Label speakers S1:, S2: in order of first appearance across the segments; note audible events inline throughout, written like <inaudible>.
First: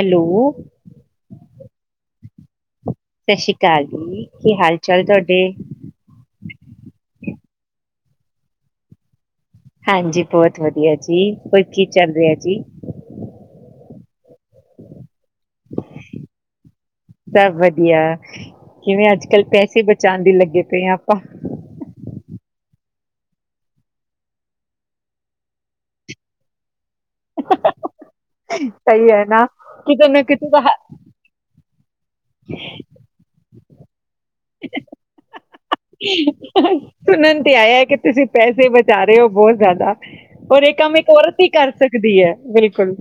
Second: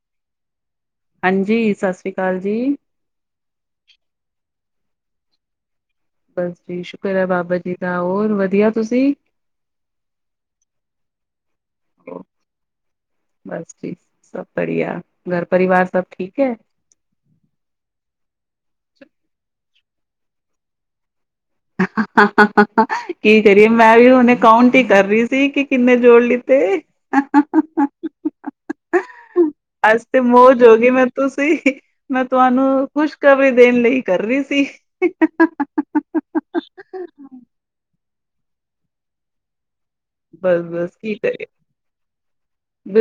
S1: Hello
S2: ਹਾਂਜੀ, ਸਤਿ ਸ੍ਰੀ ਅਕਾਲ ਜੀ।
S1: ਸਸ਼ੀ ਕਾਲ ਜੀ ਕੀ ਹਾਲ ਚੱਲ ਤੁਹਾਡੇ
S2: ਬਸ ਜੀ ਸ਼ੁਕਰ ਐ ਬਾਬਾ ਜੀ ਦਾ, ਓਰ ਵਧੀਆ ਤੁਸੀਂ
S1: ਹਾਂਜੀ, ਬੋਤ ਵਦੀਆ ਜੀ, ਹੋਰ ਕੀ ਚੱਲ ਰੇਆ ਜੀ।
S2: ਬਸ ਜੀ ਸਭ ਬੜੀਆ, ਘਰ ਪਰਿਵਾਰ ਸਭ ਠੀਕ ਹੈ?
S1: ਸਭ ਵਦੀਆ, ਕਿਵੇਂ ਅੱਜ-ਕੱਲ ਪੈਸੇ ਚਾਂਦੀ ਲੱਗੇ ਪਏ ਆ ਆਪਾਂ
S2: ਕੀ ਕਰੀਏ ਮੈਂ ਵੀ ਹੁਨੇ ਕਾਊਂਟ ਈ ਕਰ ਰਹੀ ਸੀ ਕਿ ਕਿੰਨੇ ਜੋੜ ਲਿੱਤੇ
S1: ਸਹੀ ਹੈ ਨਾ,
S2: ਅੱਜ
S1: ਕਿਤੇ
S2: ਤੇ
S1: ਨਾ ਕਿਤੇ ਤਾਂ
S2: ਮੌਜ ਓ ਗਈ ਮੈ ਤੁਸੀਂ ਮੈਂ ਤੁਆਨੂੰ ਖੁਸ਼ਖਬਰੀ ਦੇਣ ਲਈ ਕਰ ਰੀ ਸੀ।
S1: ਸੁਨਨ ਤੇ ਆਯਾ ਕੇ ਤੁਸੀਂ ਪੈਸੇ ਬਚਾ ਰਏ ਓ ਬਹੁਤ ਜਾਦਾ ਓਰ ਏ
S2: ਬਸ-ਬਸ
S1: ਕੰਮ ਇੱਕ
S2: ਕੀ
S1: ਔਰਤ
S2: ਕਰੀਏ
S1: ਈ ਕਰ ਸਕਦੀ ਏ, ਬਿਲਕੁਲ।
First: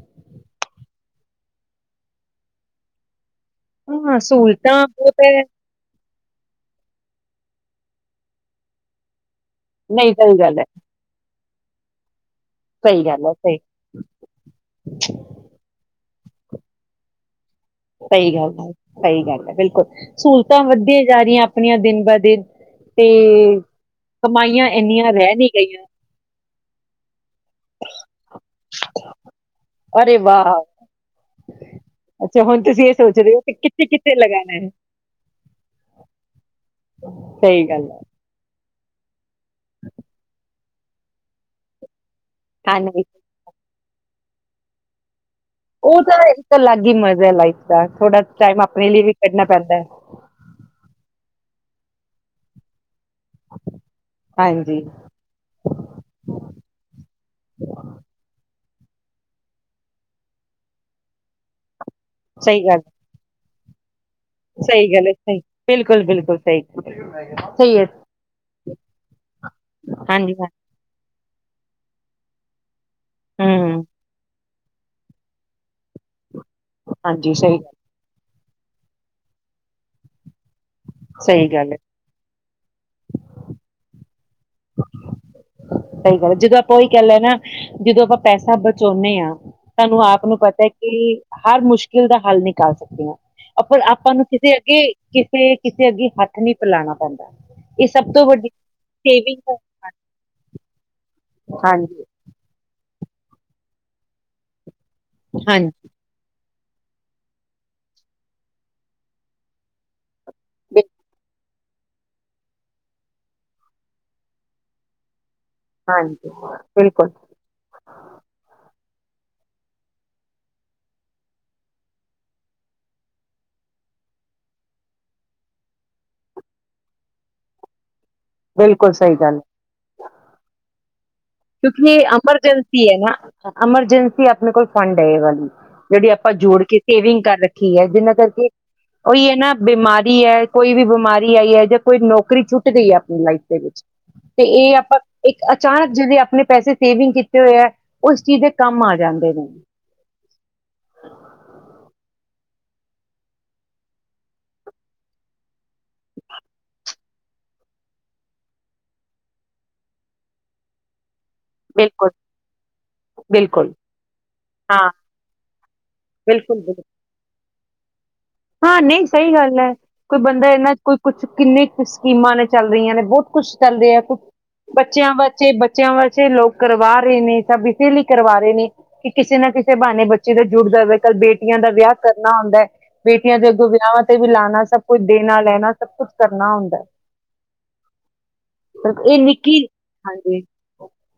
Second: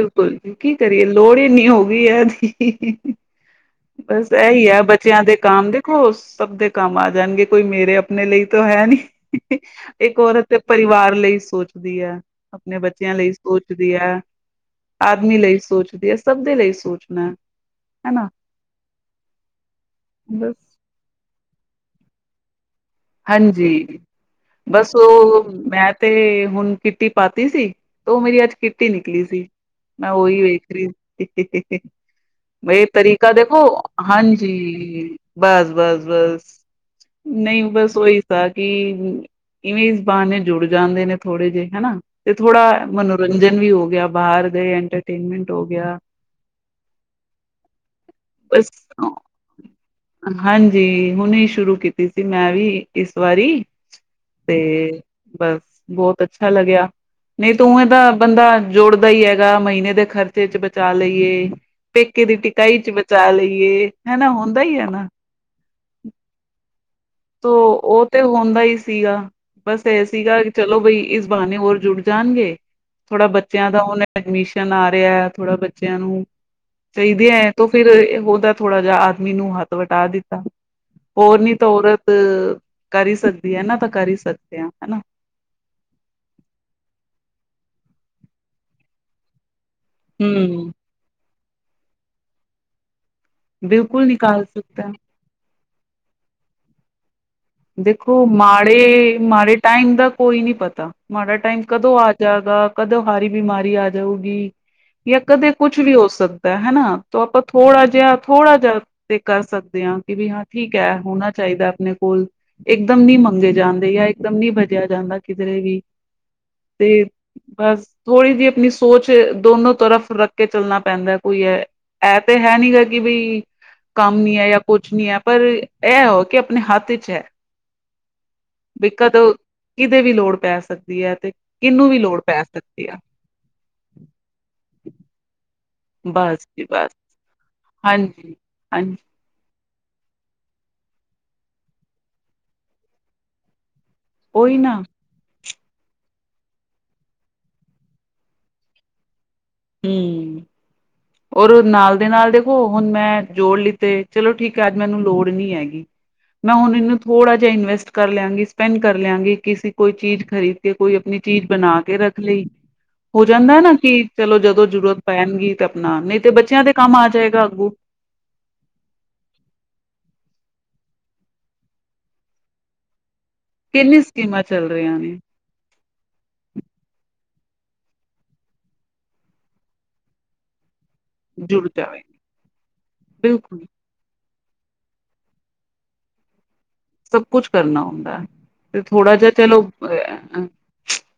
S2: ਕੀ ਕਰੀਏ ਲੋੜ ਈ ਇੰਨੀ ਹੋ ਗਈ ਏ ਏਹਦੀ
S1: ਹਾਂ,
S2: ਬਸ ਏਹੀ
S1: ਸਹੂਲਤਾਂ
S2: ਆ ਬੱਚਿਆਂ
S1: ਬਹੁਤ
S2: ਦੇ
S1: ਹੈ,
S2: ਕੰਮ ਦੇਖੋ, ਸਬ ਦੇ ਕੰਮ ਆ ਜਾਨਗੇ ਕੋਈ ਮੇਰੇ ਅਪਨੇ ਲਈ ਤਾਂ ਹੈ ਨੀ
S1: ਨਹੀਂ
S2: ਇੱਕ
S1: ਸਹੀ
S2: ਔਰਤ ਤੇ
S1: ਗੱਲ ਹੈ,
S2: ਪਰਿਵਾਰ ਲਈ ਸੋਚ ਦੀ ਐ। ਅੱਪਨੇ
S1: ਸਹੀ
S2: ਬੱਚਿਆਂ
S1: ਗੱਲ
S2: ਲਈ
S1: ਹੈ, ਸਹੀ
S2: ਸੋਚਦੀ ਐ, ਆਦਮੀ ਲਈ ਸੋਚਦੀ ਸਭ ਦੇ ਲਈ ਸੋਚਨਾ ਐ।
S1: ਸਹੀ ਗੱਲ ਏ ਸਹੀ ਗੱਲ ਏ, ਬਿਲਕੁਲ
S2: ਬਸ
S1: ਸੂਹਲਤਾਂ ਵੱਧੀਆਂ ਜਾ ਰੀਆਂ ਆਪਣੀਆਂ ਦਿਨ ਬਾ ਦਿਨ ਤੇ
S2: ਹਾਂਜੀ
S1: ਕਮਾਈਆਂ
S2: ਬਸ
S1: ਇੰਨੀਆਂ ਰਹਿ
S2: ਓ
S1: ਨੀ ਗਈਆਂ
S2: ਮੈਂ ਤੇ ਹੁਣ ਕਿੱਟੀ ਪਾਤੀ ਸੀ। ਤੇ ਓਹ ਮੇਰੀ ਅੱਜ ਕਿੱਟੀ ਨਿਕਲੀ ਸੀ। ਮੈਂ
S1: ਅਰੇ
S2: ਓਹੀ
S1: ਵਾਹ
S2: ਵੇਖ ਰਹੀ ਸੀ
S1: ਅੱਛਾ ਹੁਣ
S2: ਇਹ
S1: ਤੁਸੀਂ ਸੋਚ
S2: ਤਰੀਕਾ
S1: ਰਹੇ ਹੋ ਕਿ
S2: ਦੇਖੋ,
S1: ਕਿੱਥੇ ਕਿੱਥੇ
S2: ਹਾਂਜੀ
S1: ਲਗਾਣਾ ਹੈ
S2: ਬਸ ਬਸ ਬਸ ਨਹੀਂ
S1: ਸਹੀ ਗੱਲ
S2: ਬਸ।
S1: ਹੈ
S2: ਕੋਈ ਸਾਖੀ, ਇਵੇਂ ਈਸ ਬਾਹਨੇ ਜੁੜ ਜਾਂਦੇ ਨੇ ਥੋੜੇ ਜੇਹ ਹੇਨਾ। ਤੇ ਥੋੜਾ
S1: ਹਾਂਜੀ
S2: ਮਨੋਰੰਜਨ ਵੀ ਹੋ ਗਿਆ। ਬਾਰ ਦੇ ਐੰਟਰਟੇਨਮੈਂਟ। ਹੋ ਗਿਆ
S1: ਉਹ ਤਾਂ ਇੱਕ ਅਲੱਗ ਹੀ ਮਜ਼ਾ ਹੈ ਲਾਈਫ ਦਾ, ਥੋੜਾ ਟਾਈਮ
S2: ਬਸ
S1: ਆਪਣੇ ਲੀਏ ਵੀ ਕੱਢਣਾ ਪੈਂਦਾ ਏ।
S2: ਹਾਂਜੀ ਹੁਣੇ ਸ਼ੁਰੂ ਕੀਤੀ ਸੀ ਮੈਂ ਵੀ। ਇਸ ਵਾਰੀ,
S1: ਹਾਂਜੀ
S2: ਤੇ ਬਸ ਬਹੁਤ ਅੱਛਾ ਲੱਗਿਆ ਨਹੀਂ ਤੋੰ ਓਵੇਂ ਦਾ ਬੰਦਾ ਜੋੜਦਾ ਹੀ ਹੈਗਾ ਮਹੀਨੇ ਦੇ ਖਰਚੇ ਚ ਬਚਾ ਲਈਏ। ਪੇਕੇ ਦੀ
S1: ਸਹੀ
S2: ਟਿਕਾਈ
S1: ਗੱਲ
S2: ਚ ਬਚਾ ਲਈ। ਯੇ।
S1: ਸਹੀ ਗੱਲ ਹੈ ਸਹੀ, ਬਿਲਕੁਲ ਬਿਲਕੁਲ ਸਹੀ।
S2: ਤੋਂ
S1: ਸਹੀ ਹੈ
S2: ਉਹ ਤੇ ਹੁੰਦਾ ਹੀ ਸੀਗਾ, ਬਸ ਇਹ
S1: ਹਾਂਜੀ
S2: ਸੀਗਾ
S1: ਹਾਂ
S2: ਚਲੋ ਭਈ ਇਸ ਬਾਹਨੇ ਹੋਰ ਜੁੜ ਜਾਣਗੇ। ਥੋੜਾ ਬੱਚਿਆਂ ਦਾ
S1: ਹੂੰ
S2: ਹੁਨ ਐਡਮੀਸ਼ ਚਨ ਆ ਰਿਆ ਥੋੜਾ ਬੱਚੇਆਂ ਨੂੰ ਚਾਹੀਦੇ
S1: ਹਾਂਜੀ
S2: ਐ
S1: ਸਹੀ
S2: ਤੋਂ ਫਿਰ ਓਦਾ ਥੋੜਾ ਜਾਂ ਆਦਮੀ ਨੂੰ ਹੱਥ ਵਟਾ ਦਿ ਓਰ
S1: ਸਹੀ
S2: ਨੀ
S1: ਗੱਲ ਹੈ
S2: ਤੋ ਔਰਤ ਕਰ ਈ ਸਕਦੀ ਏ ਨਾ ਤਾਂ ਕਰ ਹੀ ਸਕਦੇ ਆ ਹਨਾ।
S1: ਸਹੀ ਗੱਲ, ਜਦੋਂ ਆਪਾਂ ਓਹੀ ਕੈਲੇ ਨਾ ਜਦੋਂ ਆਪਾਂ ਪੈਸਾ ਬਚਾਓਨੇ ਆ। ਸਾਨੂੰ ਆਪ ਨੂੰ ਪਤਾ
S2: ਹਮ
S1: ਕਿ ਹਰ ਮੁਸ਼ਕਿਲ ਦਾ ਹੱਲ ਨਿਕਾਲ ਸਕਦੇ ਆ। ਅ ਪਰ
S2: ਬਿਲਕੁਲ
S1: ਆਪਾਂ ਨੂੰ
S2: ਨਿਕਾਲ
S1: ਕਿਸੇ ਅੱਗੇ
S2: ਸਕਦਾ
S1: ਕਿਸੇ ਕਿਸੇ ਅੱਗੇ ਹੱਥ ਨਈ ਫੈਲਾਨਾ ਪੈਂਦਾ। ਇਹ ਸਭ ਤੋਂ
S2: ਦੇਖੋ
S1: ਵੱਡੀ
S2: ਮਾੜੇ,
S1: ਸੇਵਿੰਗ
S2: ਮਾੜੇ ਟਾਈਮ ਦਾ ਕੋਈ ਨਈ ਪਤਾ। ਮਾੜਾ ਟਾਈਮ ਕਦੋਂ
S1: ਹਾਂਜੀ
S2: ਆ ਜਾਗਾ। ਕਦੋਂ ਹਾਰੀ ਬਿਮਾਰੀ ਆ ਜਾਉਗੀ। ਯਾ ਕਦੇ
S1: ਹਾਂਜੀ
S2: ਕੁਛ ਵੀ ਹੋ ਸਕ ਦਾ, ਹਨਾ ਤ ਆਪਾਂ ਥੋੜਾ ਜਿਹਾ ਥੋੜਾ ਜਿਹਾ ਤੇ ਕਰ ਸਕਦੇ ਆ। ਭੀ ਵੀ ਹਾਂ, ਠੀਕ
S1: ਬਿਲ
S2: ਐ ਹੋਨਾ ਚਾਹੀਦਾ ਆਪਨੇ ਕੋਲ। ਇਕਦਮ ਨੀ ਮੰਗੇ ਜਾਂਦੇ, ਯਾ ਇਕਦਮ ਨੀ ਭਜੇਆ ਜਾਂਦਾ ਕਿਧਰੇ ਵੀ।
S1: ਹਾਂਜੀ
S2: ਤੇ
S1: ਬਿਲਕੁਲ
S2: ਬਸ ਥੋੜੀ ਜਈ ਅਪਨੀ ਸ ਸੋਚ ਦੋਨੋ ਤਰਫ਼ ਰੱਖ ਕੇ ਚੱਲਨਾ ਪੈਂਦੈ ਕੋਈ ਐ, ਐ ਤੇ ਹੈ ਨਈ ਗਾ ਕਿ ਵੀ, ਕੰਮ ਨੀ ਐ ਯਾ ਕੁਛ ਨੀ ਐ ਪਰ ਐ ਓ ਕੇ ਆਪਨੇ ਹੱਥ ਚ ਐ।
S1: ਬਿਲਕੁਲ
S2: ਦਿਕਤ
S1: ਸਹੀ ਗੱਲ ਹੈ,
S2: ਕਿਤਦੇ ਵੀ ਲੋੜ ਪੈ ਸਕਦੀ ਦੀ ਐ।
S1: ਕਿਉਂਕਿ ਏ ਅਮਰਜੰਸੀ ਐ ਨਾ, ਅਮਰਜੰਸੀ ਆਪਨੇ ਕੋਲ ਫੰਡ ਏ ਵਾਲੀ। ਜੇੜੀ ਆਪਾਂ
S2: ਬਸ
S1: ਜੋੜ
S2: ਜੀ
S1: ਕੇ
S2: ਬਸ
S1: ਸੇਵਿੰਗ ਕਰ ਰੱਖੀ ਏ ਜਿਨਾਂ
S2: ਹਾਂਜੀ
S1: ਕਰਕੇ,
S2: ਹਾਂਜੀ
S1: ਓਈ ਏ ਨਾ ਬਿਮਾਰੀ ਐ, ਕੋਈ ਵੀ ਬਮਾਰੀ ਆਈ ਐ ਜਾਂ ਕੋਈ ਨੋਕਰੀ ਛੁੱਟ ਗਈ ਏ ਆਪਨੀ ਲਾਈਫ ਦੇ ਵਿੱਚ ਤੇ
S2: ਉਹੀ
S1: ਏ
S2: ਨਾ
S1: ਆਪਾਂ ਇੱਕ ਅਚਾਨਕ ਜਿਵੇਂ ਆਪ ਆਪਨੇ ਪੈਸੇ ਸੇਵਿੰਗ ਕੀਤੇ ਹੋਏ ਐ ਉਸ ਚੀਜ ਦੇ ਕੰਮ ਆ ਜਾਂਦੇ ਨੇ।
S2: ਹੂੰ, ਓਰ ਓ ਨਾਲ ਦੇ ਨਾਲ ਦੇਖੋ ਹਨ ਮੈਂ,, ਜੋੜ ਲਿੱਤੇ ਚਲੋ ਠੀਕ ਐ ਅੱਜ ਮੈਨੂੰ ਲੋੜ ਨਈ ਹੈਗੀ। ਮੈਂ ਹੂਨ <unintelligible> ਥੋੜਾ ਜੇਆ ਇਨਵੈਸਟ ਕਰ ਲੇਆਂਗੀ ਸਪੈਂਡ ਕਰ ਲੇਆਂਗੀ, ਕਿਸੇ ਕੋਈ ਚੀਜ ਖ਼ਰੀਦ ਕੇ ਕੋਈ ਅਪਨੀ ਚੀਜ ਬਨਾ ਕੇ
S1: ਬਿਲਕੁਲ,
S2: ਰੱਖ ਲਈ। ਹੋ ਜਾਂਦੈ
S1: ਬਿਲਕੁਲ
S2: ਨਾ ਕਿ ਚਲੋ ਜਦੋ
S1: ਹਾਂ,
S2: ਜੂਰਤ ਪੈਨਗੀ ਤੇ ਅਪਨਾ, ਨਈ ਤੇ
S1: ਬਿਲਕੁਲ,
S2: ਬੱਚੇਆਂ ਦੇ
S1: ਬਿਲਕੁਲ।
S2: ਕੰਮ ਆ ਜਾਏ ਜਾਗੂ
S1: ਹਾਂ ਨਹੀਂ ਸਹੀ ਗੱਲ ਏ ਕੋਈ ਬੰਦਾ ਇਹਨਾਂ ਕੋਈ ਕੁਛ ਕਿੰਨੇ ਕੁ ਸਕੀਮਾਂ ਨੇ ਚੱਲ ਰੀਆਂ ਨੇ ਬਹੁਤ ਕੁਛ
S2: ਕਿੰਨੀ
S1: ਕਰਦਿਆ ਕੁਛ,
S2: ਸਕੀਮਾਂ ਚੱਲ ਰਹੀਆਂ
S1: ਬੱਚਿਆਂ
S2: ਨੇ
S1: ਬਚੇ ਬੱਚਿਆਂ ਵਸਤੇ ਲੋਕ ਕਰਵਾ ਰੇ ਨੇ ਸਬ ਇਸੇ ਲਈ ਕਰਵਾ ਰੇ ਨੇ ਕਿ ਕਿਸੇ ਨਾ ਕਿਸੇ ਬਹਾਨੇ ਬੱਚੇ ਦਾ ਜੁੜਦਾ ਵੇ ਕਲ ਬੇਟੀਆਂ
S2: ਜੁੜ
S1: ਦਾ ਵਿਆਹ
S2: ਜਾਵੇ
S1: ਕਰਨਾ ਹੌੰਦਾ ਏ ਬੇਟੀਆਂ ਦੇ
S2: ਬਿਲਕੁਲ
S1: ਅੱਗੋਂ ਵਿਆਵਹਾਂ ਤੇ ਵੀ ਲਾਣਾ ਸਭ ਕੁੱਛ ਦੇਣਾ ਲੈਣਾ ਸਭ ਕੁੱਛ ਕਰਨਾ ਹੁੰਦ
S2: ਸਭ ਕੁਛ ਕਰਨਾ ਹੁੰਦਾ ਹੈ, ਤੇ ਥੋੜਾ
S1: ਇਹ
S2: ਜਿਹਾ
S1: ਨਿੱਕੀ
S2: ਚਲੋ,
S1: ਹਾਂਜੀ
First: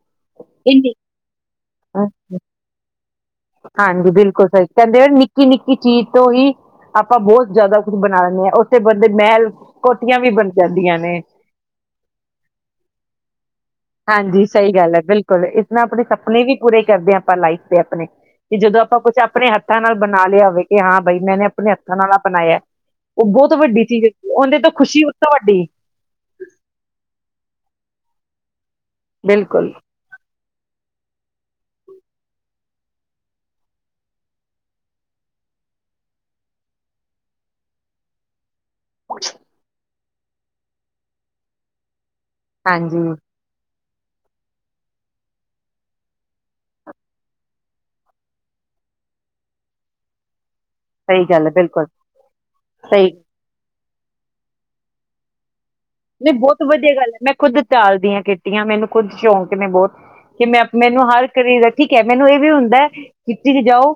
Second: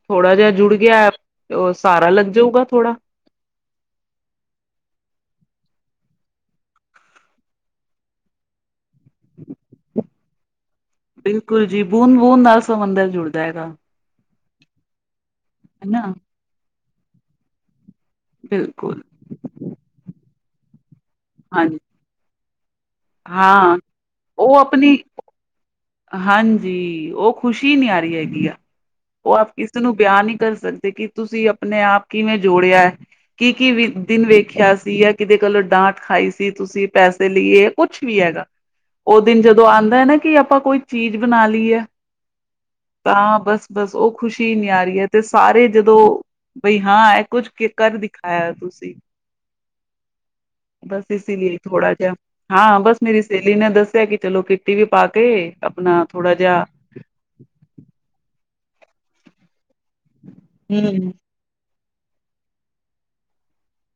S2: ਥੋੜਾ ਜਿਹਾ ਜੁੜ
S1: ਇਹ
S2: ਗਿਆ ਓਹ ਸਾਹਰਾ
S1: ਨਿ
S2: ਲੱਗ ਜਊਗਾ ਥੋੜਾ
S1: ਹਾਂਜੀ ਬਿਲਕੁਲ ਸਹੀ, ਕਹਿੰਦੇ ਆ ਨਿੱਕੀ ਨਿੱਕੀ ਚੀਜ ਤੋਂ ਹੀ ਆਪਾਂ ਬਹੋਤ ਜਿਆਦਾ ਕੁੱਛ ਬਣਾ ਲੈਣੇ ਆ ਤੇ ਬੰਦੇ ਮਹਿਲ ਕੋ ਯਾਵੀ ਬਣ ਜਾਂਦੀਆਂ ਨੇ
S2: ਬਿਲਕੁਲ ਜੀ ਬੂੰਦ ਬੂੰਦ ਨਾਲ ਸਮੁੰਦਰ ਜੁੜ ਜਾਏਗਾ
S1: ਹਾਂਜੀ ਸਹੀ ਗੱਲ ਏ ਬਿਲਕੁਲ ਇਸ ਨਾਲ
S2: ਹੈ
S1: ਆਪਣੇ
S2: ਨਾ
S1: ਸਪਨੇ ਵੀ ਪੂਰੇ ਕਰਦੇਆ ਆਪਾਂ ਲਾਈਫਤੇ ਅਪਨੇ ਕਿ ਜਦੋਂ ਆਪਾਂ
S2: ਬਿਲਕੁਲ
S1: ਕੁਛ ਆਪਣੇ ਹੱਥਾਂ ਨਾਲ ਬਣਾ ਲਿਆ ਹੋਵੇ ਕਿ ਹਾਂ ਭਈ ਮੇਨੇ ਆਪਣੇ
S2: ਹਾਂਜੀ
S1: ਹੱਥਾਂ ਨਾਲ ਆ ਬਨਾਯਾ ਓਹ ਬਹੁਤ
S2: ਹਾਂ
S1: ਵੱਡੀ ਚੀਜ਼ ਹੈ
S2: ਉਹ
S1: ਓੰਦੇ ਤੋ
S2: ਆਪਣੀ
S1: ਖੁਸ਼ੀ ਉਸ ਤੋਂ ਵੱਡੀ
S2: ਹਾਂਜੀ ਓ ਖ਼ੁਸ਼ੀ ਨੀ ਆ ਰੀ ਹੈਗੀ ਆ ਔ ਆਪ
S1: ਬਿਲਕੁਲ
S2: ਕਿਸੇ ਨੂੰ ਬਿਆਨ ਨੀ ਕਰ ਸਕ ਸਕਦੇ ਕਿ ਤੁਸੀਂ ਆਪਨੇ ਆਪ ਕਿਵੇਂ ਜੋੜਿਐ ਕੀ-ਕੀ ਵੀ ਦਿਨ ਵੇਖਿਆ ਸੀ ਜਾਂ ਕਿਦੇ ਕੋਲੋਂ ਡਾਂਟ ਖਾਈ ਸੀ ਤੁਸੀਂ ਪੈਸੇ ਲਈ ਏ ਯਾ ਕੁਛ ਵੀ ਹੈਗਾ। ਔ ਦਿਨ ਜਦੋਂ ਆਂਦਾ ਐ ਨਾ ਕੀ ਆਪ ਆਪਾਂ ਕੋਈ ਚੀਜ ਬਨਾ ਲਈ ਐ
S1: ਹਾਂਜੀ
S2: ਤਾਂ ਬਸ ਬਸ ਔ ਖੁਸ਼ੀ ਨੀ ਆ ਰੀ ਐ ਤੇ ਸਾਰੇ ਜਦੋਂ ਬਈ ਹਾਂ ਐ ਕੁੱਛ ਕੀ ਕਰ ਦਿਖਾਆ ਤੁਸੀ ਬਸ
S1: ਸਹੀ
S2: ਇਸੀ
S1: ਗੱਲ ਹੈ
S2: ਲੀ
S1: ਬਿਲਕੁਲ
S2: ਥੋੜਾ ਜਿਹਾ ਹਾਂ ਬਸ
S1: ਸਹੀ
S2: ਮੇਰੀ ਸਹੇਲੀ ਨੇ ਦੱਸ ਕਿ ਚਲੋ ਕੀਤੀ ਵੀ ਪਾ ਅਤੇ
S1: ਨਈੲ ਬੌਤ ਵਧੀਆ ਗੱਲ ਐ ਮੈਂ ਖ਼ੁਦ ਚਾਲਦੀ ਹਾਂ ਕੇ ਮੈਨੂੰ ਖੁੱਦ ਛੌਂਕ ਨੇ ਬੌਤ ਕਿ ਮੈਂ ਅ
S2: ਹੂੰ,
S1: ਮੈਨੂੰ
S2: ਹੂੰ,
S1: ਹਰ <unintelligible> ਠੀਕ ਐ ਮੈਨੂੰ ਏ ਵੀ ਹੁੰਦੈ ਕਿੱਟੀ ਚ ਜਾਓ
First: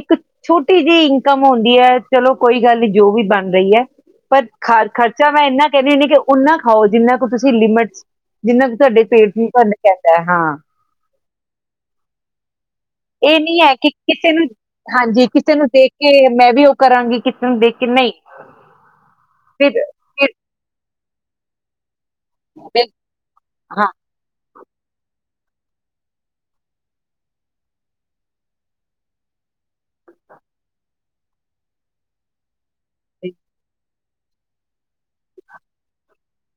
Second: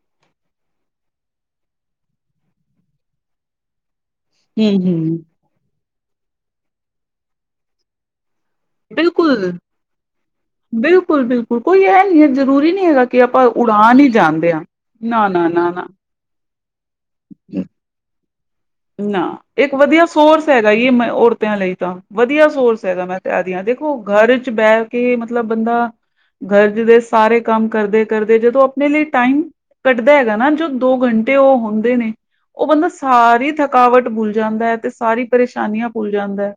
S1: ਇੱਕ ਛੋਟੀ ਜੀ ਇਨਕਮ ਹੁੰਦੀ ਐ ਚਲੋ ਕੋਈ ਗੱਲ ਨੀ ਜੋ ਵੀ ਬਨ ਰਹੀ ਐ ਪਰ ਖ
S2: ਹੂੰ
S1: ਖਰਚਾ ਮੈਂ ਇੰਨਾ ਕ ਨ <unintelligible> ਓਨਾ ਖਾਓ ਜਿੰਨਾ ਕੁ ਤੁਸੀ ਲਿਮਟ ਚ ਹਾਂ
S2: ਬਿਲਕੁਲ-ਬਿਲਕੁਲ, ਬਿਲਕੁਲ ਕੋਈ ਐ ਨਈ ਐ ਜਰੂਰੀ ਨਈ ਹੈਗਾ ਕਿ
S1: ਏ
S2: ਆਪਾਂ
S1: ਨੀ ਹੈ ਕਿ
S2: ਉਡਾਨ ਹੀ
S1: ਕਿਸੇ, ਕਿਸੇ ਨੂੰ
S2: ਜਾਂਦੇ ਆ।
S1: ਹਾਂਜੀ
S2: ਨਾ, ਨਾ,
S1: ਕਿਸੇ ਨੂੰ
S2: ਨਾ, ਨਾ।
S1: ਦੇਖ ਕੇ ਮੈਂ ਵੀ ਕਰਾਂਗੀ ਕਿਸੇ ਨੂੰ ਦੇਖ ਕੇ ਨਈ
S2: ਨਾ, ਇੱਕ ਵਦੀਆ
S1: ਫਿਰ
S2: ਸੋਰਸ ਹੈਗਾ ਈ ਔਰਤੇ ਯਾ ਲਈ ਤਾਂ ਵਦੀਆ ਸੋਰਸ
S1: ਬਿਲ-
S2: ਹੈਗੈ ਮੈਂ ਕੈ ਰੀ ਆਂ,
S1: ਹਾਂ
S2: ਦੇਖੋ ਘਰ ਚ ਬੈਹ ਕੇ ਮਤਲ ਮਤਲਬ ਬੰਦਾ ਘਰ ਦੇ ਸਾਰੇ ਕੰਮ ਕਰਦੇ, ਕਰਦੇ ਜਦੋਂ ਅਪਨੇ ਲਈ ਟਾਈਮ ਕੱਡਦੈ ਹੈਗਾ ਨਾ, ਜੋ ਦੋ ਘੰਟੇ ਓ ਹੋਂਦੇ ਨੇ ਓ ਬੰਦਾ ਸਾਰੀ ਥੱਕ ਥਕਾਵਟ ਭੁੱਲ ਜਾਂਦੈ ਐ ਤੇ ਸਾਰੀ ਪਰੇਸ਼ਾਨੀਆਂ ਭੁੱਲ ਜਾਂਦਾ ਐ।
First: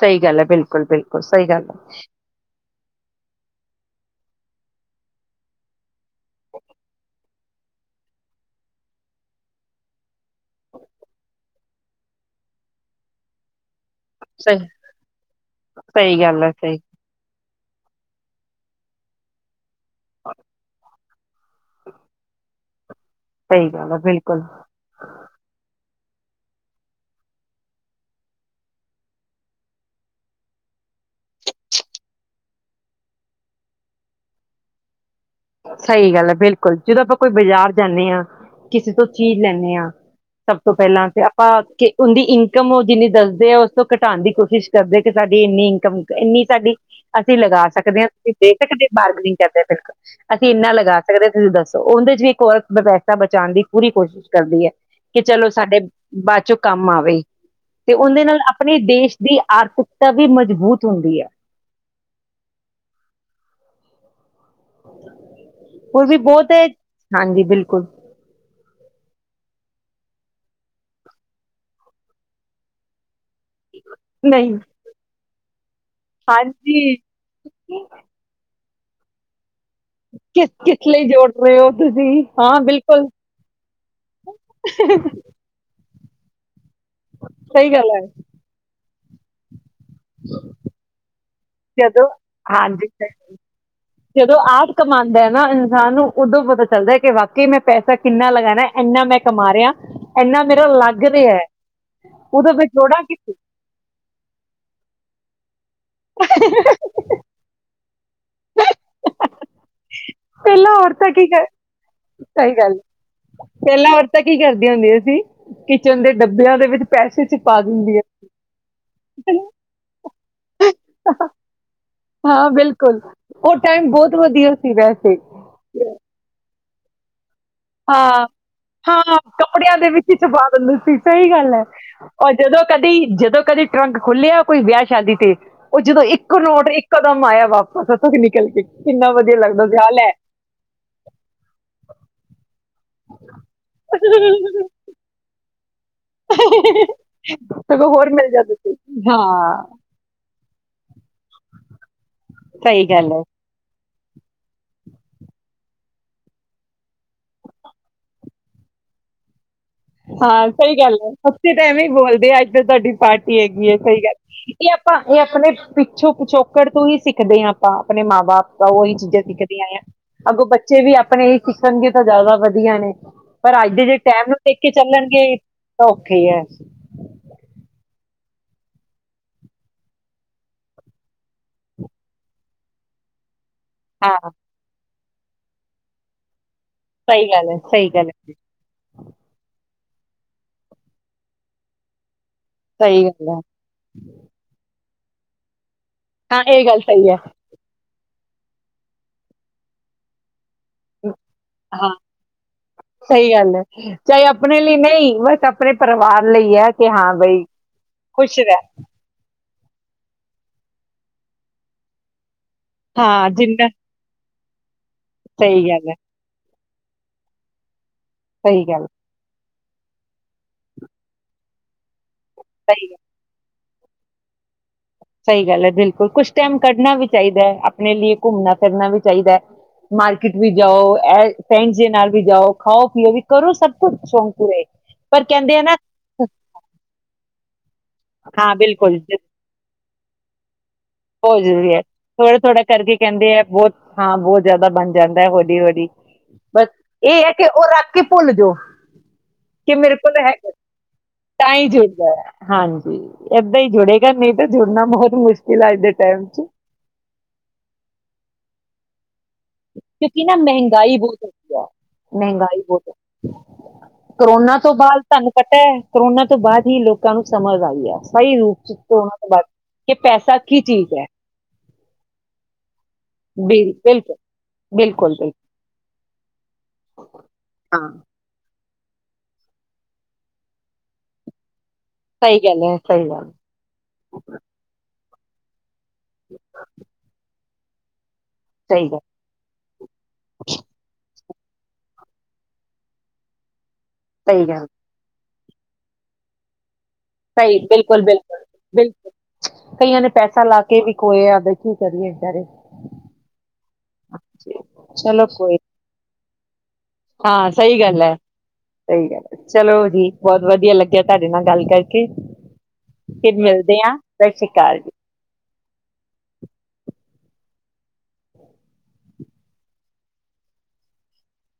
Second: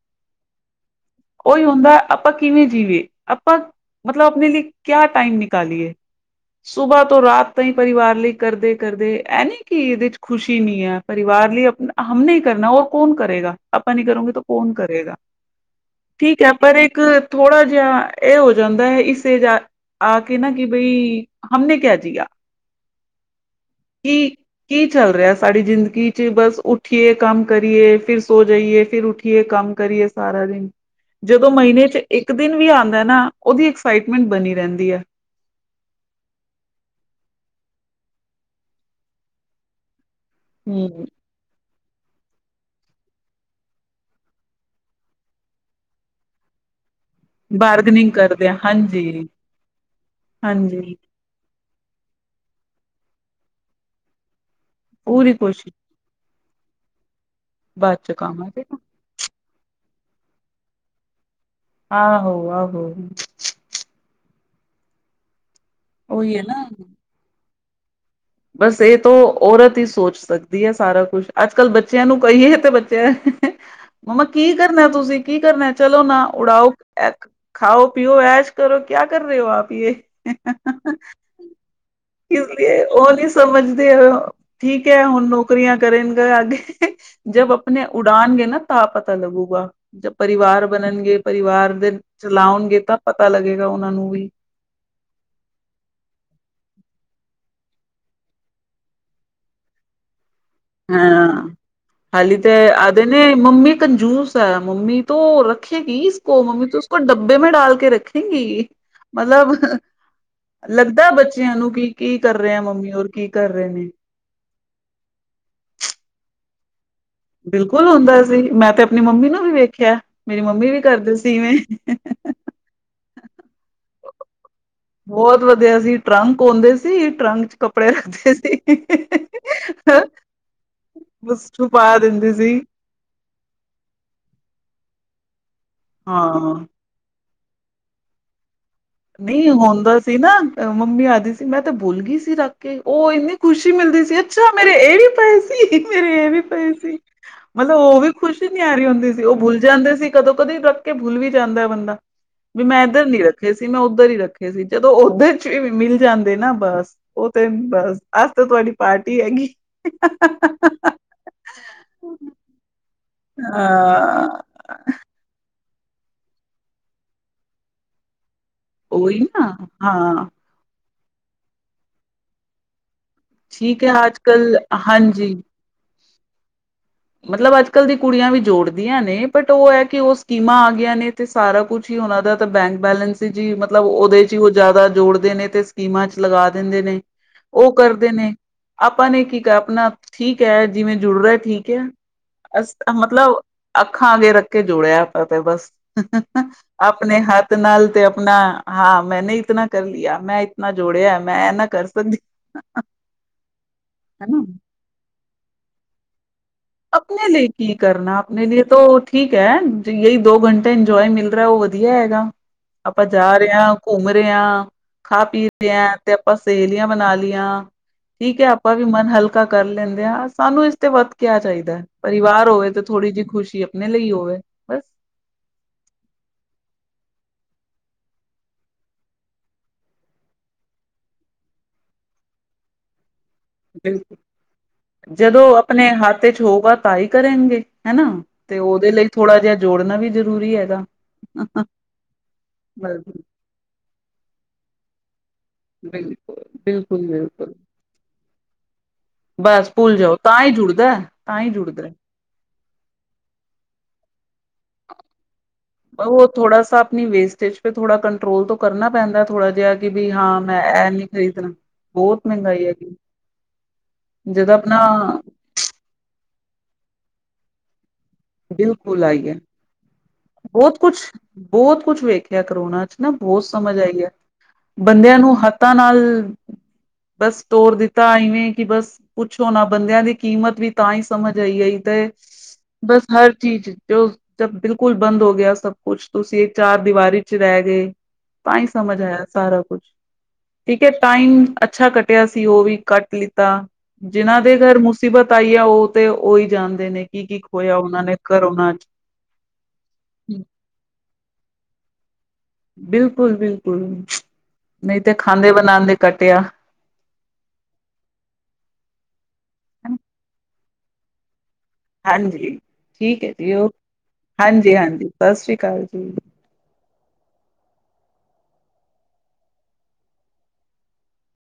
S1: ਸਈ ਗੱਲ ਆ। ਬਿਲਕੁਲ, ਬਿਲਕੁਲ ਸੲਈ
S2: ਉਹੀ
S1: ਗੱਲ ਆ।
S2: ਹੁੰਦਾ ਆਪਾਂ ਕਿਵੇਂ ਜੀਵੇ ਆਪਾਂ ਮਤਲਬ ਅਪਨੇ ਲਈ ਕੇਯਾ ਟਾਈਮ ਨਿਕਾਲੀਏ? ਸੁਬਾ ਤੋਂ ਰਾਤ ਤਈ ਪਰਿਵਾਰ ਲਈ ਕਰਦੇ, ਕਰਦੇ ਐ ਨੀ ਕਿ ਐਦੇ ਚ ਖੁਸ਼ੀ ਨੀ ਐ ਪਰਿਵਾਰ ਲਈ ਅ <unintelligible> ਆਪਾਂ ਨਈ ਕਰੋਗੇ ਤੋ
S1: ਸਹੀ
S2: ਕੋਨ ਕਰੇਗਾ?
S1: ਸਹੀ
S2: ਠੀਕ
S1: ਗੱਲ ਹੈ
S2: ਐ ਪਰ
S1: ਸਹੀ
S2: ਇੱਕ ਥੋੜਾ ਜੇਯਾ ਏ ਹੋ ਜਾਂਦੈ ਇਸ ਏਜ ਆ ਕੇ ਨਾ ਕਿ ਬਈ ਹਮ ਨੇ ਕਿਹ ਦਿਆ
S1: ਸਹੀ ਗੱਲ ਹੈ
S2: ਕੀ
S1: ਬਿਲਕੁਲ
S2: ਕੀ ਚੱਲ ਰਿਹਾ ਸਾਡੀ ਜ਼ਿੰਦ ਚ ਬਸ ਉੱਠੀਏ ਕੰਮ ਕਰੀਏ ਫਿਰ ਸੋ ਜਾਈਏ ਫਿਰ ਉੱਠੀਏ ਕੰਮ ਕਰੀਏ ਸਾਰਾ ਦਿਨ, ਜਦੋਂ ਮਹੀਨੇ ਚ ਇੱਕ ਦਿਨ ਵੀ ਆਂਦਾ ਐ ਨਾ ਓਹਦੀ ਐਕਸਾਈਟਮੈਂਟ ਬਣੀ ਰਹਿੰਦੀ ਹੈ
S1: ਸਹੀ ਗੱਲ ਐ, ਬਿਲਕੁੱਲ, ਜਦੋਂ ਆਪਾਂ ਕੋਈ ਬਾਜਾਰ ਜਾਂਨੇ ਆ ਕਿਸੇ ਤੋਂ ਚੀਜ ਲੈਂਨੇ ਆਂ ਸਭ ਤੋਂ
S2: ਹਮ
S1: ਪੈਲਾਂ ਤੇ ਅਪਾ ਕਿ ਉਂਦੀ ਇਨਕਮ ਓਹ ਜਿੰਨੀ ਦੱਸਦੇ ਆ ਓਸ ਤੋਂ ਘਟਾਣ ਦੀ ਕੋਸ਼ਿਸ਼ ਕਰਦੇ ਕਿ ਸਾਡੀ ਇੰਨੀ ਇਨਕਮ ਇੰਨੀ ਸਾਡੀ ਅਸੀਂ ਲਗਾ ਸਕਦੇ ਆ
S2: ਬਾਰਗਨਿੰਗ
S1: ਤੁਸੀਂ
S2: ਕਰਦੇ
S1: ਦੇ ਸਕਦੇ ਬਾਰਗਨਿੰਗ
S2: ਹਾਂਜੀ-ਹਾਂਜੀ
S1: ਕਰਦੇ ਫੀਰਤੋ ਅਸੀਂ ਏੱਨਾ ਲਗਾ ਸਕਦੇ ਤੁਸੀਂ ਦੱਸੋ ਓੰਹਦੇ ਚ ਵੀ ਇਕ ਓਰਤ ਪੈਸਾ ਬਚਾਉਣ ਦੀ ਪੂਰੀ ਕੋਸ਼ਿਸ਼ ਕਰਦੀ ਐ ਕਿ
S2: ਪੂਰੀ
S1: ਚਲੋ
S2: ਕੋਸ਼ਿਸ਼
S1: ਸਾਡੇ ਬਾਚੋ <unintelligible> ਕੰਮ ਆਵੇ ਤੇ
S2: ਬਾਅਦ ਚ
S1: ਓੰਦੇ ਨਾਲ
S2: ਕੰਮ ਆ ਜਾਏਗਾ।
S1: ਆਪਣੇ ਦੇਸ਼ ਦੀ ਆਰਕੁੱਟਾ ਭੀ ਮਜਬੂਤ ਹੁੰਦੀ ਆ
S2: ਆਹੋ-ਆਹੋ।
S1: ਹੋਰ ਵੀ
S2: ਉਹੀ ਹੈ
S1: ਬਹੋਤ
S2: ਨਾ।
S1: ਏ ਹਾਂਜੀ ਬਿਲ <unintelligible>
S2: ਪੁੱਛ ਸਕਦੀ ਏ ਸਾਰਾ, ਕੁੱਛ ਅੱਜ ਕੱਲ੍ਹ ਬੱਚਿਆਂ ਨੂੰ ਕਹੀਏ ਤੇ ਬੱਚੈ ਮੰਮਾ ਕੀ
S1: ਨਹੀਂ
S2: ਕਰਨੈ ਤੁਸੀਂ ਕੀ ਕਰਨੈ ਚਲੋ ਨਾ ਉੜਾਓ
S1: ਹਾਂਜੀ
S2: ਖਾਓ ਪੀਓ ਐਸ਼ ਕਰੋ ਕਿਆ ਕਰ ਰੇ ਓ ਆਪ ਯੇ
S1: ਕਿਸ-ਕਿਸ ਲਈ ਜੋੜ ਰਏ ਔ ਤੁਸੀਂ ਹਾਂ ਬਿਲ
S2: ਔ ਨੀ ਸਮਝਦੇ ਹ ਠੀਕ ਐ
S1: ਸਹੀ
S2: ਹੁਣ ਨੌਕਰੀਆਂ ਕਰਨ ਗ ਆਗੇ ਜਬ ਅਪਨੇ
S1: ਗੱਲ ਹੈ
S2: ਉਡਾਨ ਗੇ ਨਾ ਤਾਂ ਪ ਤਾ ਲੱਗੂਗਾ। ਜਬ ਪਰਿਵਾਰ ਬਨਨਗੇ
S1: ਜਦੋਂ ਹਾਂਜੀ
S2: ਲੱਗੇਗਾ ਉਹਨਾਂ ਨੂੰ ਵੀ
S1: ਜਦੋਂ ਆਪ ਕਮਾਂਦਾ ਐ ਨਾ ਇਨਸਾਨ ਨੂੰ ਉਦੋਂ ਪਤਾ ਚਲਦੈ ਕਿ ਵਾਕੇਈ ਮੈਂ ਪੈਸਾ ਕਿੰਨਾ ਲਗਾਨੈ ਐਨਾ ਮੈਂ ਕਮਾ ਰਿਆ
S2: ਹਾਂ ਹਾਲੀ ਤੇ
S1: ਉਦੋਂ ਮੈਂ ਜੋੜਾਂ
S2: ਆਦੇ
S1: ਕਿੱਥੇ
S2: ਨੇ ਮੰਮੀ ਕੰਜੂਸ ਐ ਮੰਮੀ ਤੋ ਰੱਖੇਗੀ ਇਸ ਕੋ ਮੰਮੀ ਤੋ ਉਸਕੋ ਡੱਬੇ ਡਾਲ ਕੇ ਰੱਖੇ ਗੀ ਮਤਲਬ
S1: ਪਹਿਲਾਂ
S2: ਲੱਗਦਾ
S1: ਔਰਤਾਂ ਕੀ ਕਰ
S2: ਬੱਚਿਆਂ ਨੂੰ ਕੀ ਕੀ ਕਰ ਰਏ
S1: ਸਹੀ
S2: ਐਂ
S1: ਗੱਲ ਹੈ।
S2: ਮੰਮੀ ਔਰ ਕੀ ਕਰ ਰਏ ਨੇ
S1: ਪਹਿਲਾਂ ਔਰਤਾਂ ਕੀ ਕਰਦੀਆਂ ਹੁੰਦੀਆਂ ਸੀ ਕਿਚਨ ਦੇ ਡੱਬਿਆਂ ਦੇ ਵਿੱਚ ਪੈਸੇ ਚ ਪਾ
S2: ਬਿਲਕੁੱਲ
S1: ਦਿੰਦੀਆਂ
S2: ਹੋੰਦਾ ਸੀ ਮੈਂ ਤੇ ਅਪਨੀ ਮੰਮੀ ਨੂੰ ਵੀ ਵੇਖਿਆ। ਮੇਰੀ ਮੰਮੀ ਵੀ ਕਰਦੇ ਸੀ ਇਵੇਂ
S1: ਹਾਂ ਬਿਲਕੁੱਲ ਓ ਟਾਈਮ ਬਹੌਤ ਵਧੀਆ ਸੀ ਵੈ <unintelligible>
S2: ਬਹੋਤ ਵਧੀਆ ਸੀ ਟਰੰਕ ਪਾਉਂਦੇ ਸੀ ਟਰੰਕ ਚ ਕੱਪੜੇ
S1: ਹਾਂ
S2: ਰੱਖਦੇ ਸੀ
S1: ਹਾਂ ਕੱਪੜਿਆਂ ਦੇ ਵਿੱਚ ਹੀ ਛੁਪਾ ਦਿੰਦੇ ਸੀ ਸਹੀ
S2: ਬਸ
S1: ਗੱਲ ਐ,
S2: ਛੁਪਾ
S1: ਔਰ
S2: ਦਿੰਦੀ ਸੀ
S1: ਜਦੋਂ ਕਡੀ ਜਦੋਂ ਕਦੇ ਟਰੰਕ ਖੋੱਲਿਆ ਕੋਈ ਵਿਆਹ ਸ਼ਾਦੀ ੀਕ <unintelligible> ਓਹ ਜਦੋਂ ਇੱਕ
S2: ਹਾਂ
S1: ਰੋਟ ਇੱਕ ਕਦਮ ਆਇਆ ਵਾਪਸ ਓਥੋਂ ਦਿ ਨਿਕਲ ਕੇ ਕਿੰਨਾ ਵਧੀਆ
S2: ਨਹੀਂ
S1: ਲੱਗਦਾ ਹਾਂ
S2: ਹੋੰਦਾ
S1: ਲੈ
S2: ਸੀ ਨਾ ਮੰਮੀ ਆਦੀ ਸੀ ਮੈਂ ਤੇ ਭੁਲ ਗੀ ਸੀ ਰ ਕਿ ਓਹ ਇੰਨੀ ਖੁਸ਼ੀ ਮਿਲਦੀ ਸੀ ਅੱਛਾ ਮੇਰੇ ਇਹ ਵੀ ਪਏ ਸ <unintelligible> ਮੇਰੀ ਇਹ ਵੀ ਪਏ ਸੀ, ਮਤਲਬ
S1: ਸਗੋਂ
S2: ਓਹ
S1: ਹੋਰ
S2: ਵੀ
S1: ਮਿਲ
S2: ਖੁਸ਼
S1: ਜਾਂਦੇ ਸੀ
S2: ਨਿਆਰੇ ਹੁੰਦੇ ਸੀ ਉਹ ਭੁੱਲ
S1: ਹਾਂ
S2: ਜਾਂਦੇ ਸੀ ਕਦੋਂ ਕਦੇ ਤਕ ਕਿ ਭੁੱਲ ਵੀ ਜਾਂਦੈ ਬੰਦਾ, ਵੀ ਮੈਂ
S1: ਸਹੀ
S2: ਇੱਧਰ
S1: ਗੱਲ ਹੈ
S2: ਨੀ ਰੱਖੇ ਸੀ ਮੈਂ ਓਧੱਰ ਈ ਰੱਖੇ ਸੀ, ਜਦੋਂ ਓਧੇੱਚੋ ਵੀ ਮਿਲ ਜਾਂਦੇ ਨਾ ਬਸ ਓਹ ਤੇ ਬਸ, ਅਜ ਤਾਂ ਤੁਹਾਡੀ ਪਾਰਟੀ ਹੈਗੀ
S1: ਹਾਂ ਸਈ ਗੱਲ ਐ ਓਥੇਤਾਂ ਐਵੇਂ ਈ ਬੋਲਦੇ ਅੱਜ ਤਾਂ ਤੁਹਾਡੀ ਪਾਰਟੀ ਹੈਗੀ ਐ ਸਈ ਗੱਲ,
S2: ਹਾਂ
S1: ਏਂ ਆਪਾਂ ਏ ਆਪਣੇ ਪਿੱਛੋਂ ਪਿਛੋਕੜ ਤੋਂ ਈਂ ਸਿੱਖਦੇ ਆਂ ਆਪਾਂ ਆਪਣੇ ਮਾਂ ਬਾਪ ਓਈ
S2: ਉਹੀ
S1: ਚੀਜਾਂ
S2: ਨਾ
S1: ਸਿਖਦੇਂ ਆਏਂਆਂ,
S2: ਹਾਂ
S1: ਅੱਗੋਂ ਬੱਚੇ ਵੀ ਆਪ ਆਪਣੇ ਕਿਸਣਗੇ ਤਾਂ ਜਾਦਾ ਵਧੀਆ ਨੇ ਪਰ ਅੱਜ
S2: ਠੀਕ
S1: ਦੇ
S2: ਹੈ
S1: ਜੇ
S2: ਆਜ
S1: ਟੈਮ ਟੇ
S2: ਕੱਲ
S1: ਕੇ
S2: ਹਾਂਜੀ
S1: ਚੱਲਣਗੇ ਖੀ ਆ
S2: ਮਤਲਬ ਅੱਜ ਕੱਲ ਦੀ ਕੁੜੀਆਂ ਵੀ ਜੋੜਦੀਆਂ ਨੇ ਬਟ ਓ ਐ ਕਿ ਓ ਸਕੀਮਾਂ ਆ ਗਈਆਂ ਨੇ ਤੇ ਸਾਰਾ ਕੁਛ ਈ ਓਨਾਂ ਦਾ ਤਾਂ ਬੈਂਕ ਬੈਲੈਂਸ ਹੀ ਜੀ ਮਤਲਬ ਓਦੇ
S1: ਹਾਂ
S2: ਚ ਈ ਓ ਜਿਆਦਾ ਜੋੜ ਨੇ ਤੇ ਸਕੀਮਾਂ ਚ ਲਗਾ ਦਿੰਦੇ ਨੇ
S1: ਸਹੀ ਗੱਲ ਹੈ
S2: ਓ
S1: ਸਹੀ ਗੱਲ
S2: ਕਰਦੇ
S1: ਹੈ
S2: ਨੇ, ਆਪਾਂ ਨੇ ਕੀ ਆਪਣਾ ਠੀਕ ਐ ਜਿਵੇਂ ਜਰੂਰਤ ਹੀ ਕੇਆ। ਅ
S1: ਸਹੀ ਗੱਲ
S2: ਮਤਲਬ,
S1: ਹੈ
S2: ਅੱਖਾਂ ਅੱਗੇ ਰੱਖ ਕੇ ਜੋੜਿਆ। ਅ ਤੇ ਬਸ
S1: ਹਾਂ ਇਹ ਗੱਲ ਸਹੀ ਹੈ
S2: ਆਪਣੇ ਹੱਤ ਨਾਲ ਤੇ ਨਾ ਹਾਂ ਮੈਂਨੇ ਇਤਨਾ ਕਰ ਲਿਆ ਮੈਂ ਇਤਨਾ ਜੋੜਿਆ ਮੈਂ ਇਹ ਨਾ ਕਰ
S1: ਹਾਂ
S2: ਸਕਦੀ
S1: ਸਹੀ ਗੱਲ ਏ, ਚਾਹੇ ਆਪਣੇ ਲਈ ਨਹੀਂ ਬਸ ਪੂਰੇ ਪਰਿਵਾਰ ਲਈ ਹੈ ਕਿ ਹਾਂ
S2: ਅਪਨੇ
S1: ਬਈ
S2: ਲਿਏ ਕੀ ਕਰਨਾ
S1: ਖੁਸ਼
S2: ਅਪਨੇ ਲਿਏ
S1: ਰਹਿ
S2: ਤੋੰ ਠੀਕ <inaudible> ਯੇਈ ਦੋ ਘੰਟੇ ਇੰਜੋਏ ਮਿਲ ਰਿਹਾ ਉਹ ਵਧੀਆ ਹੈਗਾ। ਆਪਾਂ
S1: ਹਾਂ
S2: ਜਾ ਰੇ
S1: ਜਿੰਨਾ
S2: ਆ, ਘੁੰਮ ਰੇ ਆ, ਖਾ-ਪੀ
S1: ਸਹੀ
S2: ਰੇ ਆ
S1: ਗੱਲ ਹੈ
S2: ਤੇ ਆਪਾਂ ਸਹੇਲੀਆਂ ਬਨਾ ਲੀਆਂ ਠੀਕ ਏ
S1: ਸਹੀ
S2: ਅਪਾਂ ਵੀ
S1: ਗੱਲ
S2: ਮਨ ਹਲਕ-' ਕ ਕਰ ਲੈਂਦੇ ਆ ਸਾਨੂੰ ਇਸ ਤੇ ਵੱਤ ਕਿਆ ਚਾਹੀਦਾ ਏ। ਪਰਿਵਾਰ ਹੋਵੇ
S1: ਸਹੀ
S2: ਤੇ
S1: ਗੱਲ
S2: ਥੋੜ੍ਹੀ ਜਿ ਖੁਸ਼ੀ ਮੇ ਲਈ ਹੋਵੇ, ਬਸ
S1: ਸਹੀ ਗੱਲ ਏ ਬਿਲਕੁਲ ਕੁਛ ਟੈਮ ਕੱਢਣਾ ਵੀ ਚਾਹੀਦਾ ਹੈ, ਅਪਣੇ ਲੀਏ ਘੁੰਮਣਾ ਫਿਰਨਾ ਵੀ ਚਾਹੀਦਾ। ਮਾਰਕੀਟ ਵੀ ਜਾਓ ਫਰੈਂਡਸ ਦੇ ਨਾਲ ਵੀ ਜਾਓ ਖਾਓ -ਪੀਓ ਵੀ। ਕਰੋ ਸਭ ਕੁਛ
S2: ਬਿਲਕੁਲ,
S1: ਸ਼ੌਂਕ ਪੂਰੇ ਪਰ
S2: ਜਦੋਂ
S1: ਕਹਿੰਦੇ ਆ ਨਾ
S2: ਅਪਨੇ ਹੱਥ ਚ ਹੋਗਾ ਤਾਂ ਹੀ ਕਰੇੰਗੇ ਹੇਨਾ,
S1: ਹਾਂ
S2: ਤੇ ਓਹਦੇ
S1: ਬਿਲਕੁਲ
S2: ਲਈ ਥੋੜਾ ਜਾ ਜੋੜਨਾ ਵੀ ਜਰ ਰੂਰੀ ਹੈਗਾ
S1: ਬਹੋ ਜਰੂਰੀ ਏ, ਥੋੜ੍ਹਾ ਥੋੜ੍ਹਾ ਕਰਕੇ
S2: ਬਿਲਕੁਲ,
S1: ਕੈੰਦੇ ਐ ਬਹੋਤ ਹਾਂ ਬਹੋਤ ਜਿਆਦਾ ਬਣ ਜਾਂਦਾ ਏ
S2: ਬਿਲਕੁਲ,
S1: ਬਸ'
S2: ਬਿਲਕੁਲ।
S1: ਇ ਹੈ ਕਿ
S2: ਬਿਲਕੁਲ।
S1: ਓਹ ਰੱਖ ਕੇ ਭੁੱਲ ਜੋ,
S2: ਬਸ
S1: ਕੇ
S2: ਭੁੱਲ
S1: ਮੇਰੇ ਕੋਲ
S2: ਜਾਓ
S1: ਹੈ
S2: ਤਾਂ ਹੀ
S1: ਕੇ।,
S2: ਜੁੜਦਾ ਹੈ,
S1: ਤਾਂ ਹੀ
S2: ਹੈ।
S1: ਜੁੜਦਾ ‌ਏ। ਹਾਂਜੀ ਏਦਾ ਈ ਜੁੜੇਗਾ ਨੀ ਤੇ ਜੁੜਨਾ ਬਹੁਤ ਮੁਸ਼ਕਿਲ ਏ।
S2: ਬਹੂ ਓਹਥੋੜਾ ਸਾ ਅਪਨੀ ਵੇਸਟੇਜ ਪੇ ਥੋੜਾ ਕੰਟਰੋਲ ਤੋ ਕਰਨਾ ਪੈਂਦਾ ਥੋੜਾ ਜਿਹਾ ਕਿ ਵੀ
S1: ਕਿਓੰਕਿ ਨਾ
S2: ਹਾਂ ਮੈਂ ਇਹ
S1: ਮਹਿੰਗਾਈ
S2: ਨੀ
S1: ਬਹੋਤ
S2: ਖਰੀਦਣਾ
S1: ਹੈਤੀ ਹੈ,
S2: ਬਹੁਤ
S1: ਮਹਿੰਗਾਈ ਬਹੋਤ
S2: ਹੈਗੀ
S1: ਹੋਤੀ ਏ,
S2: ਜਦੋਂ
S1: ਕਰੋਨਾ ਤੋਂ
S2: ਆਪਣਾ
S1: ਬਾਦ ਧੋਨੂੰ ਪੱਤਾ ਏ ਕਰੋਨਾ ਤੋਂ ਬਾਦ ਹੀ ਲੋਕਾਂ ਨੂੰ ਸਮਝ ਆਈ ਏ। ਸਹੀ ਰੂਪ ਚ ਕਰੋਨਾ ਤੋ ਲਗ
S2: ਬਹੋਤ ਕੁਛ, ਬਹੋਤ ਕੁਛ ਵੇਖਿਆ ਕਰੋਨਾ ਚ ਨਾ ਬਹੋਤ
S1: ਬਿਲ-
S2: ਸਮਝ ਆਈ ਏ।
S1: ਬਿਲਕੁਲ ਬਿਲਕੁਲ
S2: ਬੰਦਿਆਂ
S1: ਬਿਲਕੁਲ
S2: ਨੂੰ ਹੱਥਾਂ ਨਾਲ, ਬਸ ਤੋਰ
S1: ਹਾਂ
S2: ਦਿੱਤਾ ਇਵੇਂ ਕਿ ਬਸ ਪੁੱਛੋ ਨਾ, ਬੰਦਿਆਂ ਦੀ ਕੀਮਤ ਵੀ ਤਾਂ ਹੀ ਸਮਝ ਆਈ। ਤੇ
S1: ਸਹੀ ਗੱਲ ਹੈ
S2: ਬਸ
S1: ਸਹੀ ਗੱਲ
S2: ਹਰ ਚੀਜ ਤਿਓ ਜਬ ਬੀਲ ਬੰਦ ਹੋ ਗਿਆ ਸਭ ਕੁਛ ਤੁਸੀਂ ਚਾਰ ਦੀਵਾਰੀ ਚ ਰੈਹ ਤੇ ਤਾਂ ਹੀ
S1: ਸਹੀ ਗੱਲ
S2: ਸਮਝ ਆਇਆ ਸਾਰਾ ਕੁਛ, ਠੀਕ ਹੈ ਟਾਈਮ ਅੱਛਾ ਕੱਟਿਆ ਸੀ ਓਹ ਵੀ ਕੱਟ ਲਿੱਤਾ ਜਿਨਾਂ
S1: ਸਹੀ
S2: ਦੇ
S1: ਗੱਲ
S2: ਘਰ ਮੁਸੀਬਤ ਪਇਆ ਉਹ ਤੇ ਉਹੀ ਜਾਂਦੇ ਨੇ ਕੀ ਕੀ
S1: ਸਹੀ
S2: ਖੋਇਆ ਉਹਨਾਂ
S1: ਬਿਲਕੁਲ,
S2: ਨੇ
S1: ਬਿਲਕੁਲ,
S2: ਕਰੋਨਾ ਚ
S1: ਬਿਲਕੁਲ ਕਈਆਂ ਨੇ ਪੈਸਾ ਲਾ ਕੇ ਕੋਈ ਆ ਕਿ ਕਰੀਏਾਰੇ
S2: ਬਿਲਕੁਲ ਬਿਲਕੁਲ ਨਹੀਂ ਤੇ
S1: ਚਲੋ
S2: ਖਾਂਦੇ
S1: ਕੋਈ
S2: ਬਣਾਉਦੇ ਕੱਟ ਪਿਆ
S1: ਹਾਂ ਸਹੀ ਗੱਲ ਹੈ ਸਹੀ ਗੱਲ ਚਲੋ ਜੀ ਬਹੁਤ ਵਧੀਆ ਲੱਗੇ ਤੁਹਾਡੇ ਨਾਲ ਗੱਲ ਕਰਕੇ
S2: ਹਾਂਜੀ ਠੀਕ ਹੈ
S1: ਫਿਰ
S2: ਜੀ ਓ
S1: ਮਿਲਦੇ ਹਾਂ ਸਤਿ ਸ਼੍ਰੀ
S2: ਹਾਂਜੀ
S1: ਅਕਾਲ
S2: ਹਾਂਜੀ ਸਤਿ ਸ੍ਰੀ ਅਕਾਲ ਜੀ